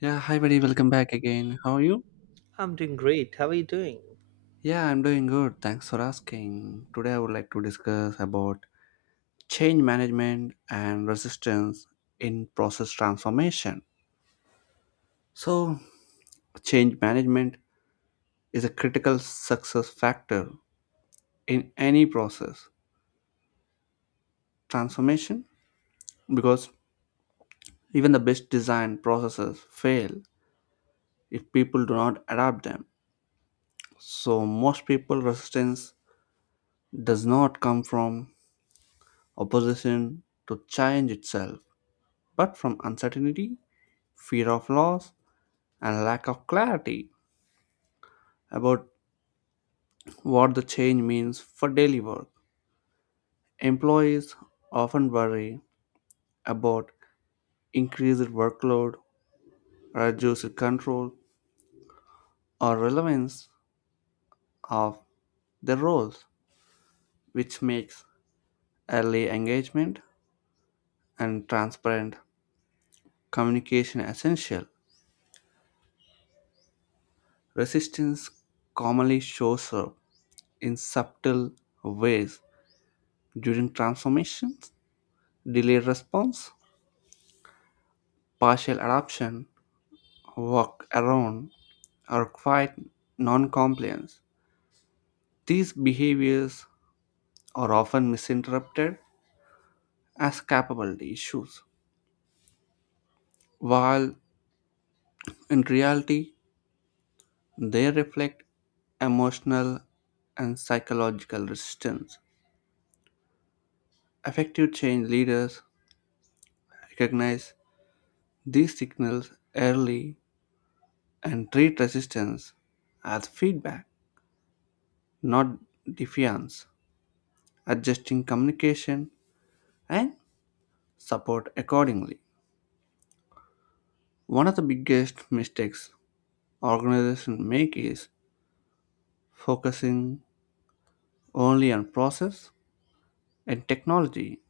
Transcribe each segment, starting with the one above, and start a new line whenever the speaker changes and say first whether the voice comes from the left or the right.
left: Yeah, hi buddy, welcome back again. How are you?
right: I'm doing great. How are you doing?
left: Yeah, I'm doing good. Thanks for asking. Today I would like to discuss about change management and resistance in process transformation. So, change management is a critical success factor in any process transformation because even the best designed processes fail if people do not adapt them. So, most people resistance does not come from opposition to change itself but from uncertainty, fear of loss, and lack of clarity about what the change means for daily work. Employees often worry about increased workload, reduced control, or relevance of their roles, which makes early engagement and transparent communication essential. Resistance commonly shows up in subtle ways during transformations, delayed response, partial adoption, walk around, or quiet noncompliance. These behaviors are often misinterpreted as capability issues, while in reality, they reflect emotional and psychological resistance. Effective change leaders recognize these signals early and treat resistance as feedback, not defiance, adjusting communication and support accordingly. One of the biggest mistakes organizations make is focusing only on process and technology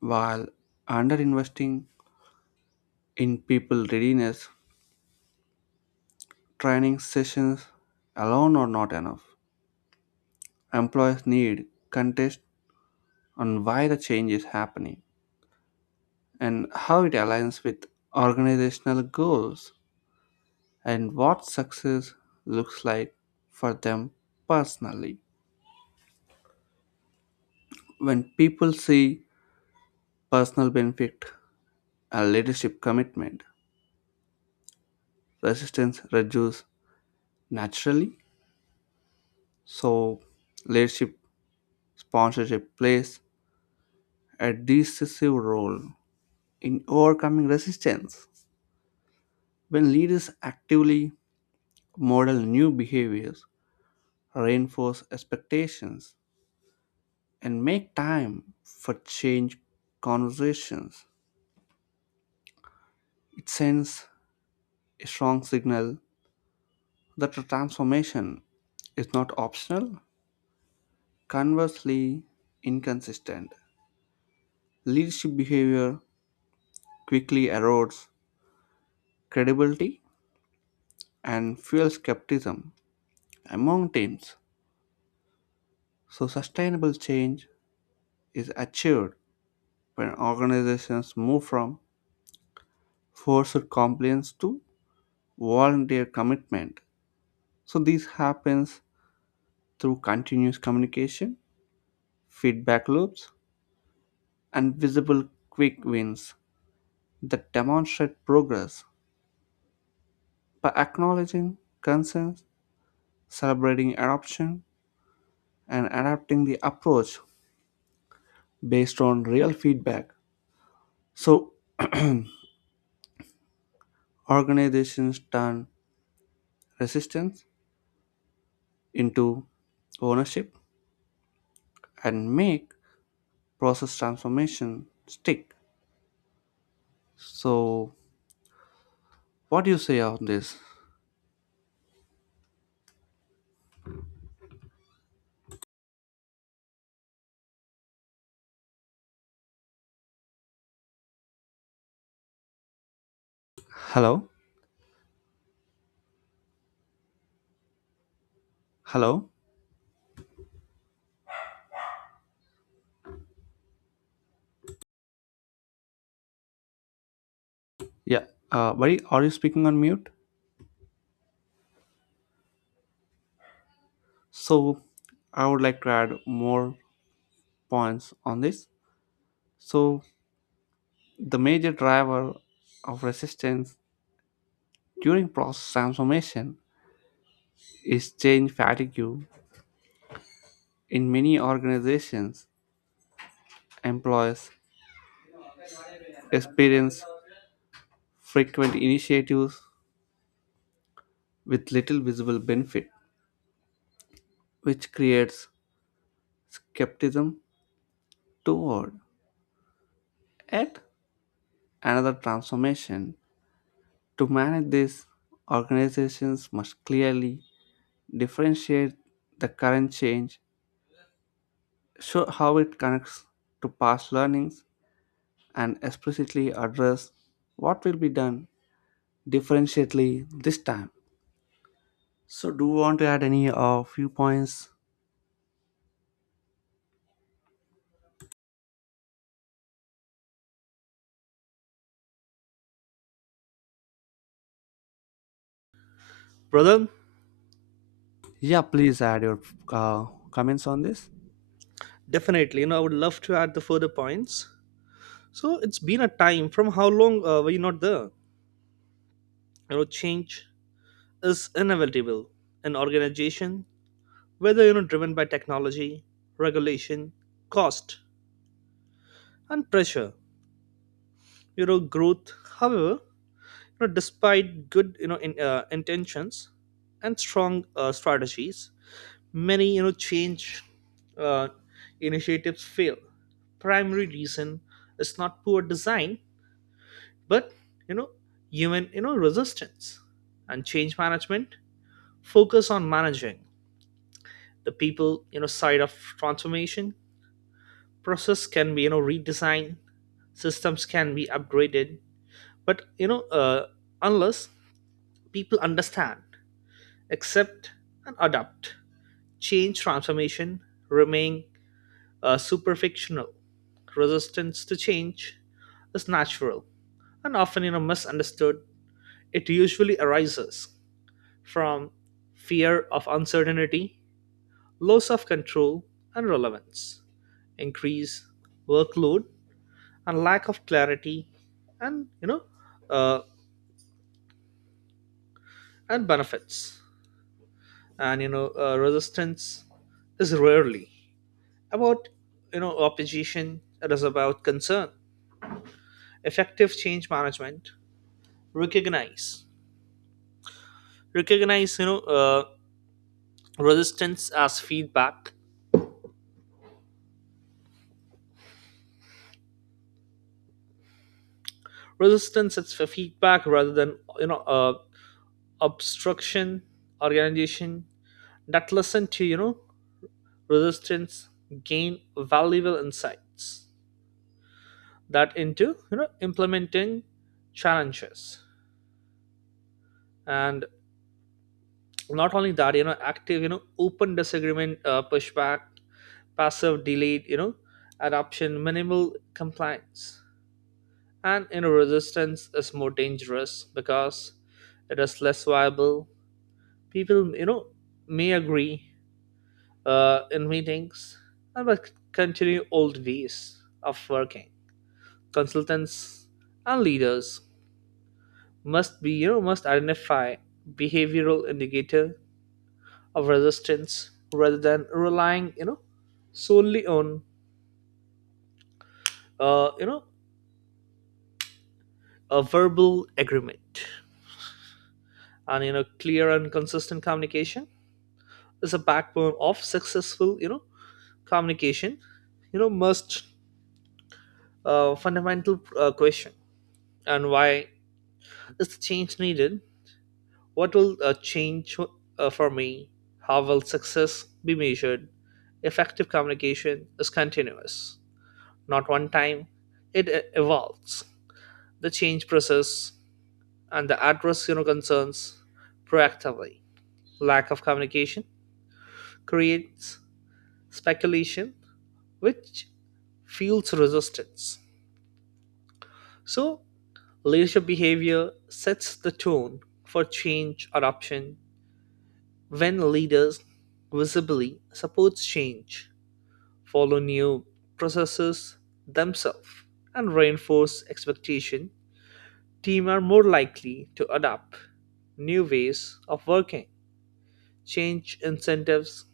left: while underinvesting in people readiness. Training sessions alone are not enough. Employees need context on why the change is happening and how it aligns with organizational goals and what success looks like for them personally. When people see personal benefit, a leadership commitment, resistance reduce naturally. So, leadership sponsorship plays a decisive role in overcoming resistance. When leaders actively model new behaviors, reinforce expectations, and make time for change conversations, it sends a strong signal that the transformation is not optional. Conversely, inconsistent leadership behavior quickly erodes credibility and fuels skepticism among teams. So, sustainable change is achieved when organizations move from forced compliance to volunteer commitment. So, this happens through continuous communication, feedback loops, and visible quick wins that demonstrate progress by acknowledging concerns, celebrating adoption, and adapting the approach based on real feedback. So, organizations turn resistance into ownership and make process transformation stick. So, what do you say on this? Hello? Hello? Yeah, buddy, are you speaking on mute? So, I would like to add more points on this. So, the major driver of resistance during process transformation is change fatigue in many organizations. Employees experience frequent initiatives with little visible benefit, which creates skepticism toward yet another transformation. To manage this, organizations must clearly differentiate the current change, show how it connects to past learnings, and explicitly address what will be done differentiately this time. So, do you want to add any few points?
right: Brother,
left: Yeah, please add your uh, comments on this.
right: definitely. I would love to add the further points. So it's been a time from how long were you not there? Change is inevitable. An organization, whether driven by technology, regulation, cost, and pressure, growth. However, despite good intentions and strong strategies, many change uh, initiatives fail. Primary reason is not poor design but you know human resistance, and change management focus on managing the people side of transformation. Process can be redesigned, systems can be upgraded, but unless people understand, accept, and adapt change, transformation remain super fictional. Resistance to change is natural and often misunderstood. It usually arises from fear of uncertainty, loss of control and relevance, increase workload, and lack of clarity, and uh, and benefits. Resistance is rarely about opposition. It is about concern. Effective change management recognize recognize resistance as feedback, resistance as feedback rather than obstruction. Organization that listen to resistance gain valuable insights that into implementing challenges. And not only that, active, open disagreement, pushback, passive delayed, adoption, minimal compliance. Resistance is more dangerous because it is less viable. People, may agree in meetings and but continue old ways of working. Consultants and leaders must be, you know, must identify behavioral indicator of resistance rather than relying, solely on, uh, you know, a verbal agreement. And clear and consistent communication is a backbone of successful communication. Most fundamental question, and why is the change needed, what will change for me, how will success be measured. Effective communication is continuous, not one time. It evolves the change process and the address concerns proactively. Lack of communication creates speculation which fuels resistance. So, leadership behavior sets the tone for change adoption. When leaders visibly support change, follow new processes themselves, and reinforce expectation, teams are more likely to adopt new ways of working. Change incentives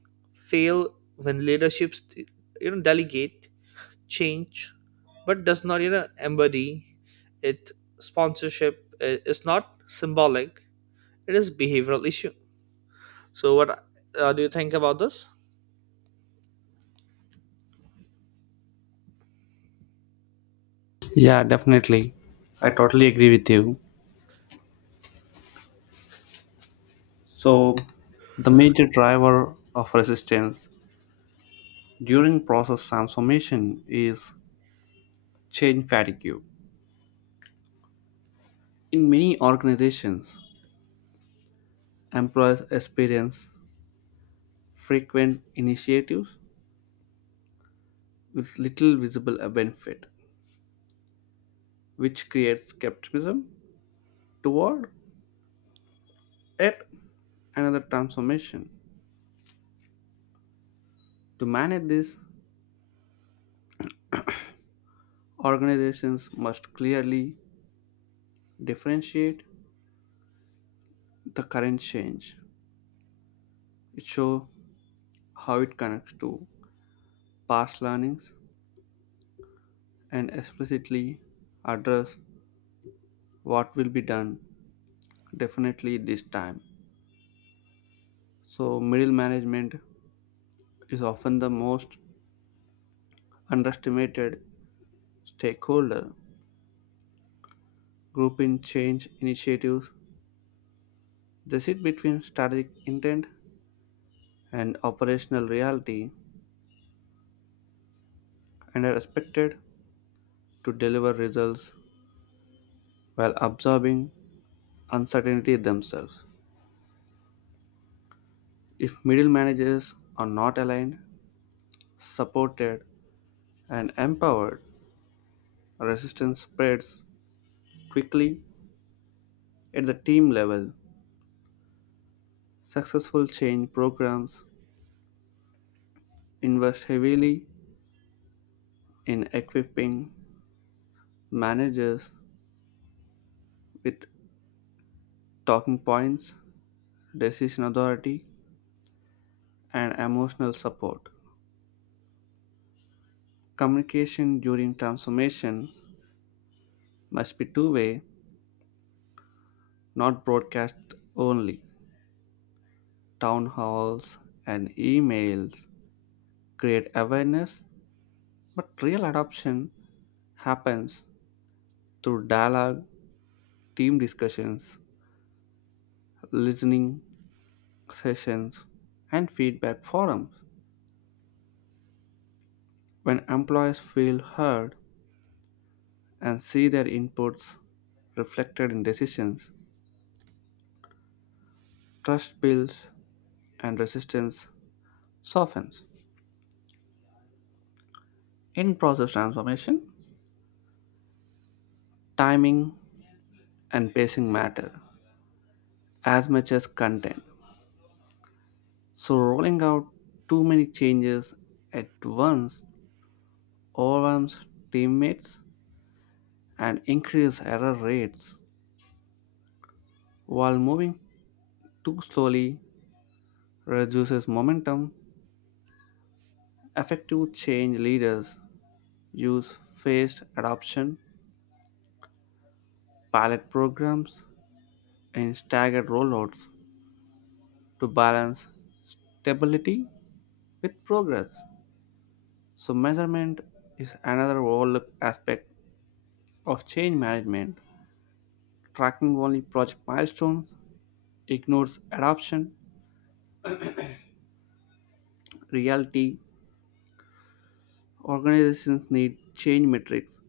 right: fail when leaderships delegate change but does not embody it. Sponsorship is not symbolic, it is behavioral issue. So what do you think about this?
left: Yeah, definitely. I totally agree with you. So, the major driver of resistance during process transformation is change fatigue. In many organizations, employees experience frequent initiatives with little visible benefit, which creates skepticism toward yet another transformation. To manage this, organizations must clearly differentiate the current change. It show how it connects to past learnings and explicitly address what will be done definitely this time. So middle management is often the most underestimated stakeholder group in change initiatives. They sit between strategic intent and operational reality and are expected to deliver results while absorbing uncertainty themselves. If middle managers are not aligned, supported, and empowered, resistance spreads quickly at the team level. Successful change programs invest heavily in equipping managers with talking points, decision authority, and emotional support. Communication during transformation must be two-way, not broadcast only. Town halls and emails create awareness, but real adoption happens through dialogue, team discussions, listening sessions, and feedback forums. When employees feel heard and see their inputs reflected in decisions, trust builds and resistance softens. In process transformation, timing and pacing matter as much as content. So, rolling out too many changes at once overwhelms teammates and increases error rates. While moving too slowly reduces momentum, effective change leaders use phased adoption, pilot programs, and staggered rollouts to balance stability with progress. So, measurement is another overlooked aspect of change management. Tracking only project milestones ignores adoption, reality, organizations need change metrics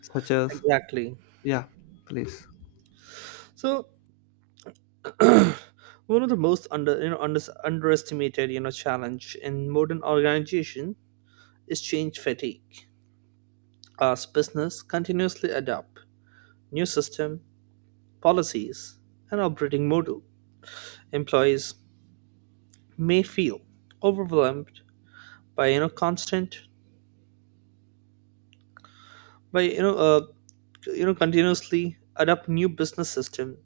left: such as—
right: Exactly.
left: yeah, please.
right: So one of the most under you know under, underestimated challenge in modern organization is change fatigue. As business continuously adopt new system, policies, and operating model, employees may feel overwhelmed by constant, by you know continuously adapt new business system,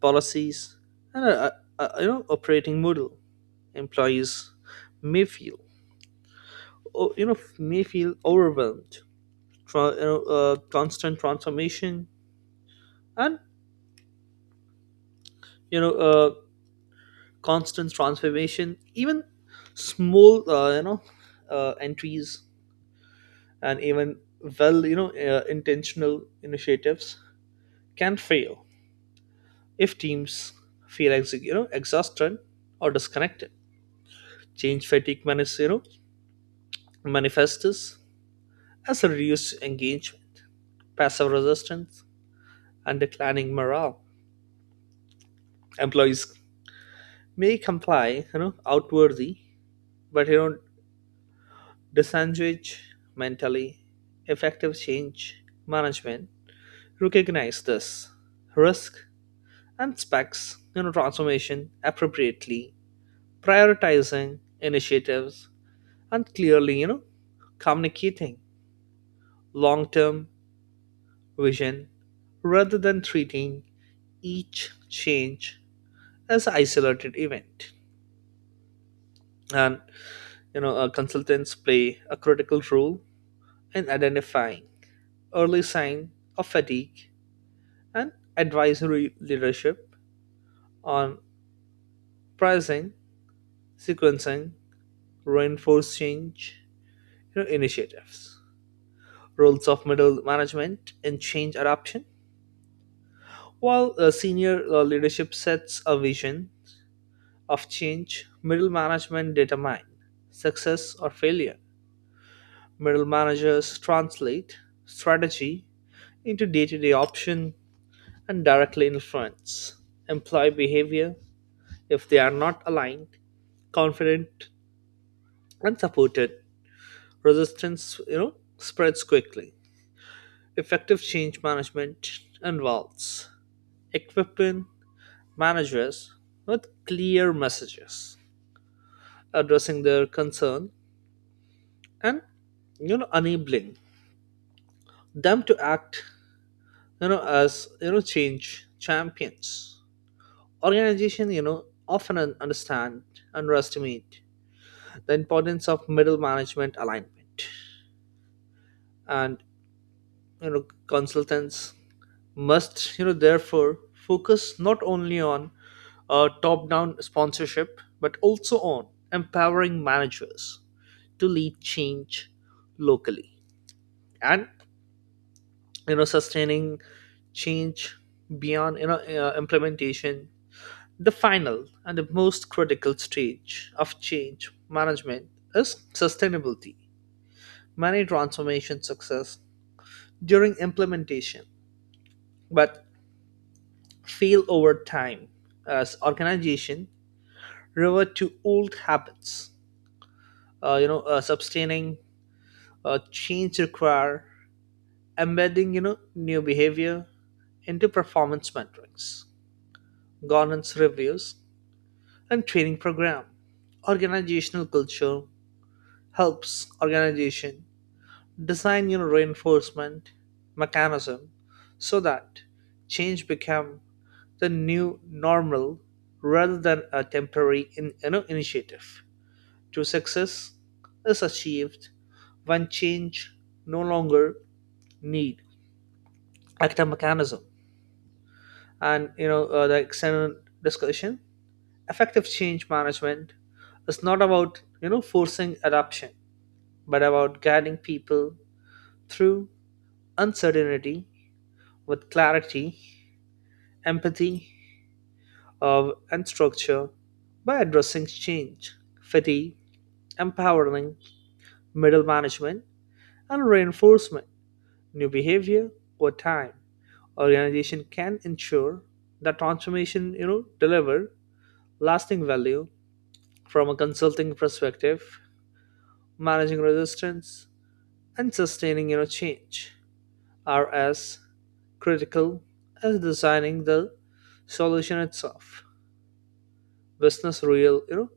right: policies, and operating model. Employees may feel may feel overwhelmed constant transformation and you know uh, constant transformation. Even small entries and even well, intentional initiatives can fail if teams feel exhausted or disconnected. Change fatigue manifests as a reduced engagement, passive resistance, and declining morale. Employees may comply outwardly but disengage mentally. Effective change management recognize this risk and specs transformation appropriately, prioritizing initiatives and clearly, communicating long term vision rather than treating each change as an isolated event. And, consultants play a critical role in identifying early signs of fatigue and advisory leadership on pricing, sequencing, reinforced change, initiatives, roles of middle management in change adoption. While senior leadership sets a vision of change, middle management determine success or failure. Middle managers translate strategy into day to day option and directly influence employee behavior. If they are not aligned, confident, and supported, resistance, spreads quickly. Effective change management involves equipping managers with clear messages, addressing their concern, and enabling them to act as change champions. Organization often un- understand underestimate the importance of middle management alignment. And consultants must therefore focus not only on top down sponsorship but also on empowering managers to lead change locally and sustaining change beyond implementation. The final and the most critical stage of change management is sustainability. Many transformation success during implementation but fail over time as organization revert to old habits. Sustaining change require embedding new behavior into performance metrics, governance reviews, and training program. Organizational culture helps organization design your reinforcement mechanism so that change become the new normal rather than a temporary initiative. True success is achieved when change no longer need active mechanism and the external discussion. Effective change management is not about forcing adoption but about guiding people through uncertainty with clarity, empathy, of, and structure. By addressing change, fatigue, empowering middle management, and reinforcement new behavior over time, organization can ensure that transformation, deliver lasting value. From a consulting perspective, managing resistance and sustaining, change are as critical as designing the solution itself. Business real, you know,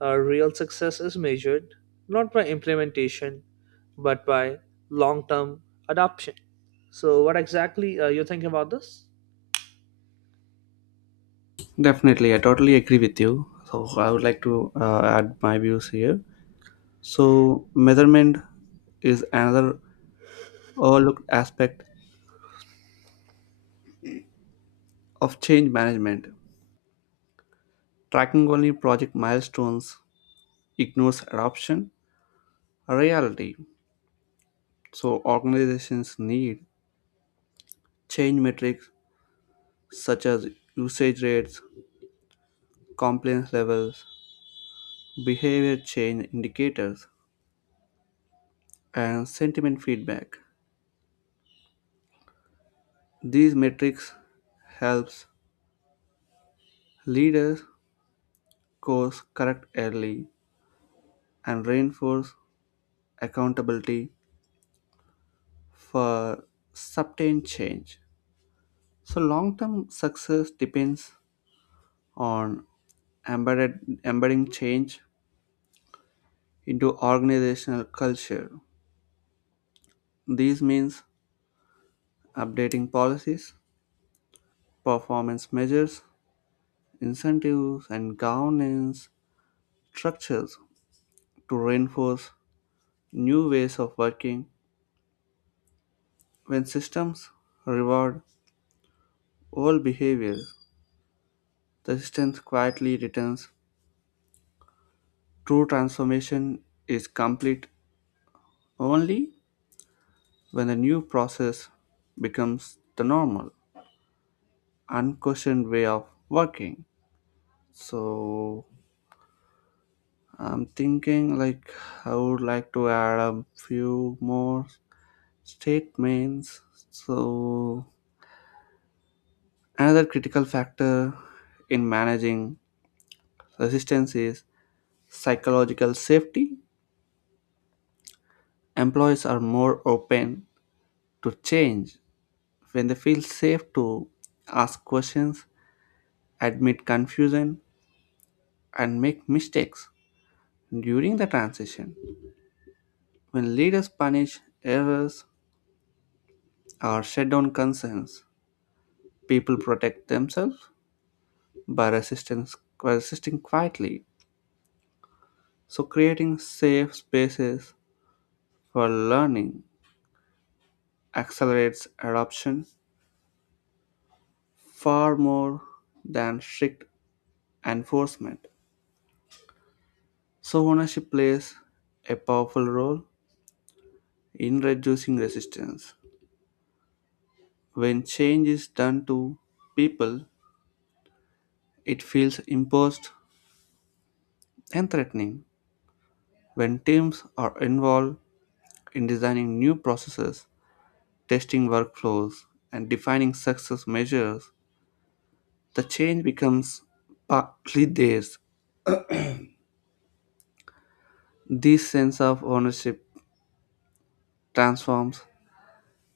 right: real success is measured not by implementation but by long-term adoption. So, what exactly are you think about this?
left: Definitely, I totally agree with you. So I would like to add my views here. So measurement is another overlooked aspect of change management. Tracking only project milestones ignores adoption reality, so organizations need change metrics such as usage rates, compliance levels, behavior change indicators, and sentiment feedback. These metrics helps leaders course correct early and reinforce accountability for sustained change. So long-term success depends on embedded, embedding change into organizational culture. This means updating policies, performance measures, incentives, and governance structures to reinforce new ways of working. When systems reward old behaviors, the system quietly returns. True transformation is complete only when the new process becomes the normal, unquestioned way of working. So I'm thinking like I would like to add a few more statements. So another critical factor in managing resistance is psychological safety. Employees are more open to change when they feel safe to ask questions, admit confusion, and make mistakes during the transition. When leaders punish errors or shut down concerns, people protect themselves by resistance by resisting quietly. So creating safe spaces for learning accelerates adoption far more than strict enforcement. So, ownership plays a powerful role in reducing resistance. When change is done to people, it feels imposed and threatening. When teams are involved in designing new processes, testing workflows, and defining success measures, the change becomes partly theirs. This sense of ownership transforms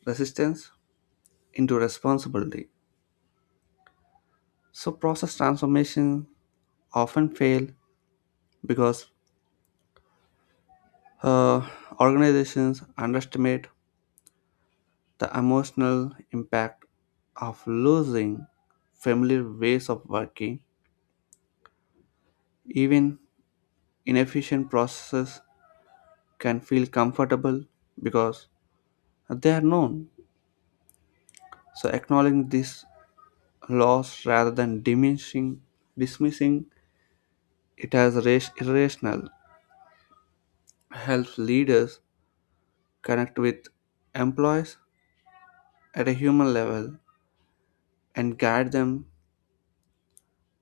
left: resistance into responsibility. So, process transformation often fail because uh, organizations underestimate the emotional impact of losing familiar ways of working. Even inefficient processes can feel comfortable because they are known. So acknowledging this loss rather than dismissing it as irrational helps leaders connect with employees at a human level and guide them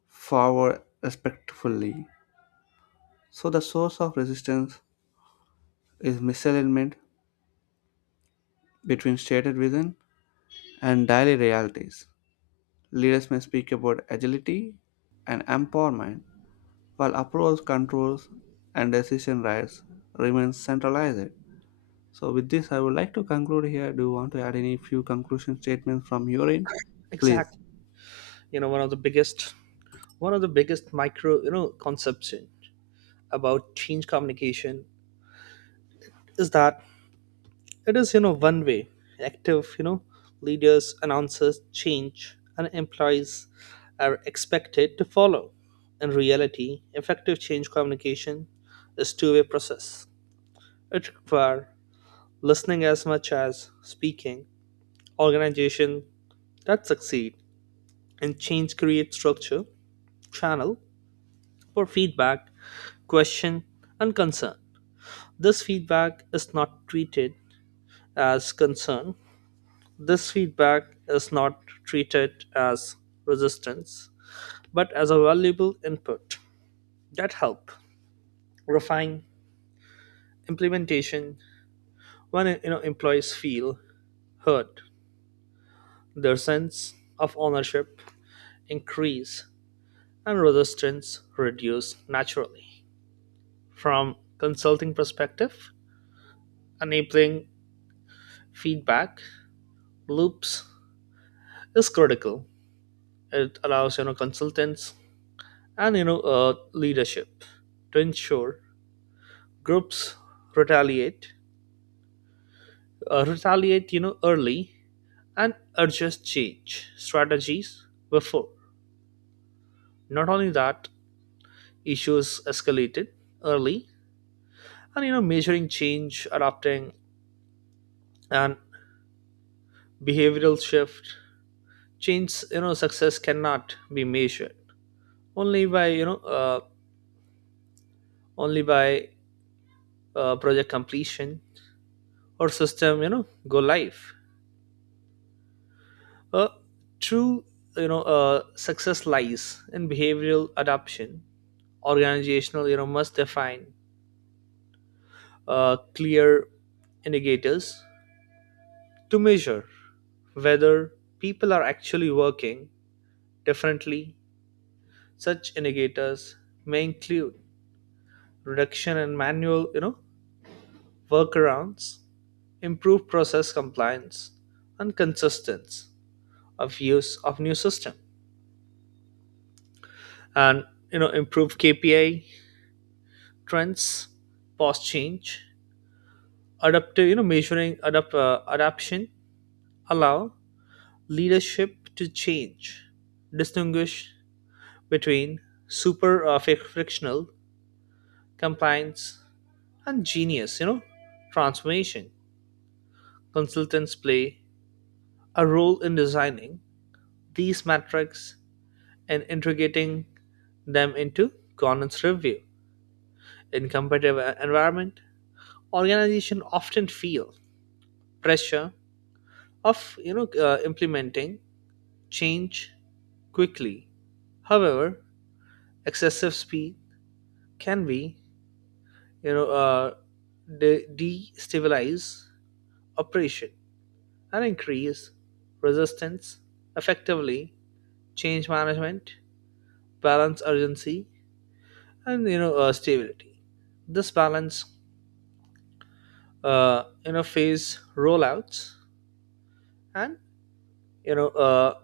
left: forward respectively. So the source of resistance is misalignment between stated vision and daily realities. Leaders may speak about agility and empowerment, while approach controls and decision rights remain centralized. So with this, I would like to conclude here. Do you want to add any few conclusion statements from your end? Please.
right: Exactly. You know, one of the biggest, one of the biggest conception about change communication is that it is one way. Active you know leaders announces change and employees are expected to follow. In reality, effective change communication is two-way process. It requires listening as much as speaking. Organization that succeed and change create structure, channel for feedback, question, and concern. this feedback is not treated as concern This feedback is not treated as resistance, but as a valuable input that help refine implementation. When employees feel heard, their sense of ownership increase and resistance reduce naturally. From consulting perspective, enabling feedback loops is critical. It allows consultants and leadership to ensure groups retaliate, retaliate, early and adjust change strategies before. Not only that, issues escalated early, and measuring change, adapting, and behavioral shift. Change, success cannot be measured only by you know, uh, only by project completion or system, go live. Uh, true, success lies in behavioral adoption. Organizational, must define clear indicators to measure whether people are actually working differently. Such indicators may include reduction in manual, workarounds, improved process compliance, and consistency of use of new system, and improved KPI trends, past change, adaptive, adaptation, allow leadership to change, distinguish between super frictional compliance and genius, transformation. Consultants play a role in designing these metrics and integrating them into governance review. In competitive environment, organizations often feel pressure of implementing change quickly. However, excessive speed can be you know uh, destabilize operation and increase resistance. Effectively, change management balance urgency and stability. This balance phase rollouts and you know uh,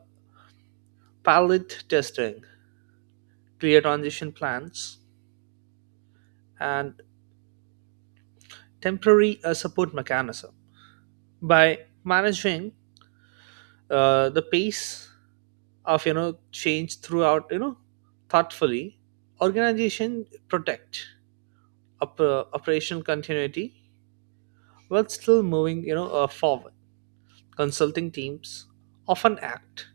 right: pilot testing, clear transition plans, and temporary support mechanism. By managing the pace of change throughout you know thoughtfully, organization protect operational continuity while still moving forward. Consulting teams often act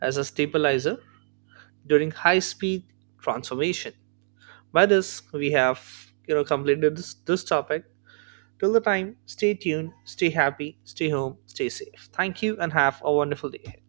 right: as a stabilizer during high speed transformation. By this we have completed this topic. Till the time, stay tuned, stay happy, stay home, stay safe. Thank you, and have a wonderful day ahead.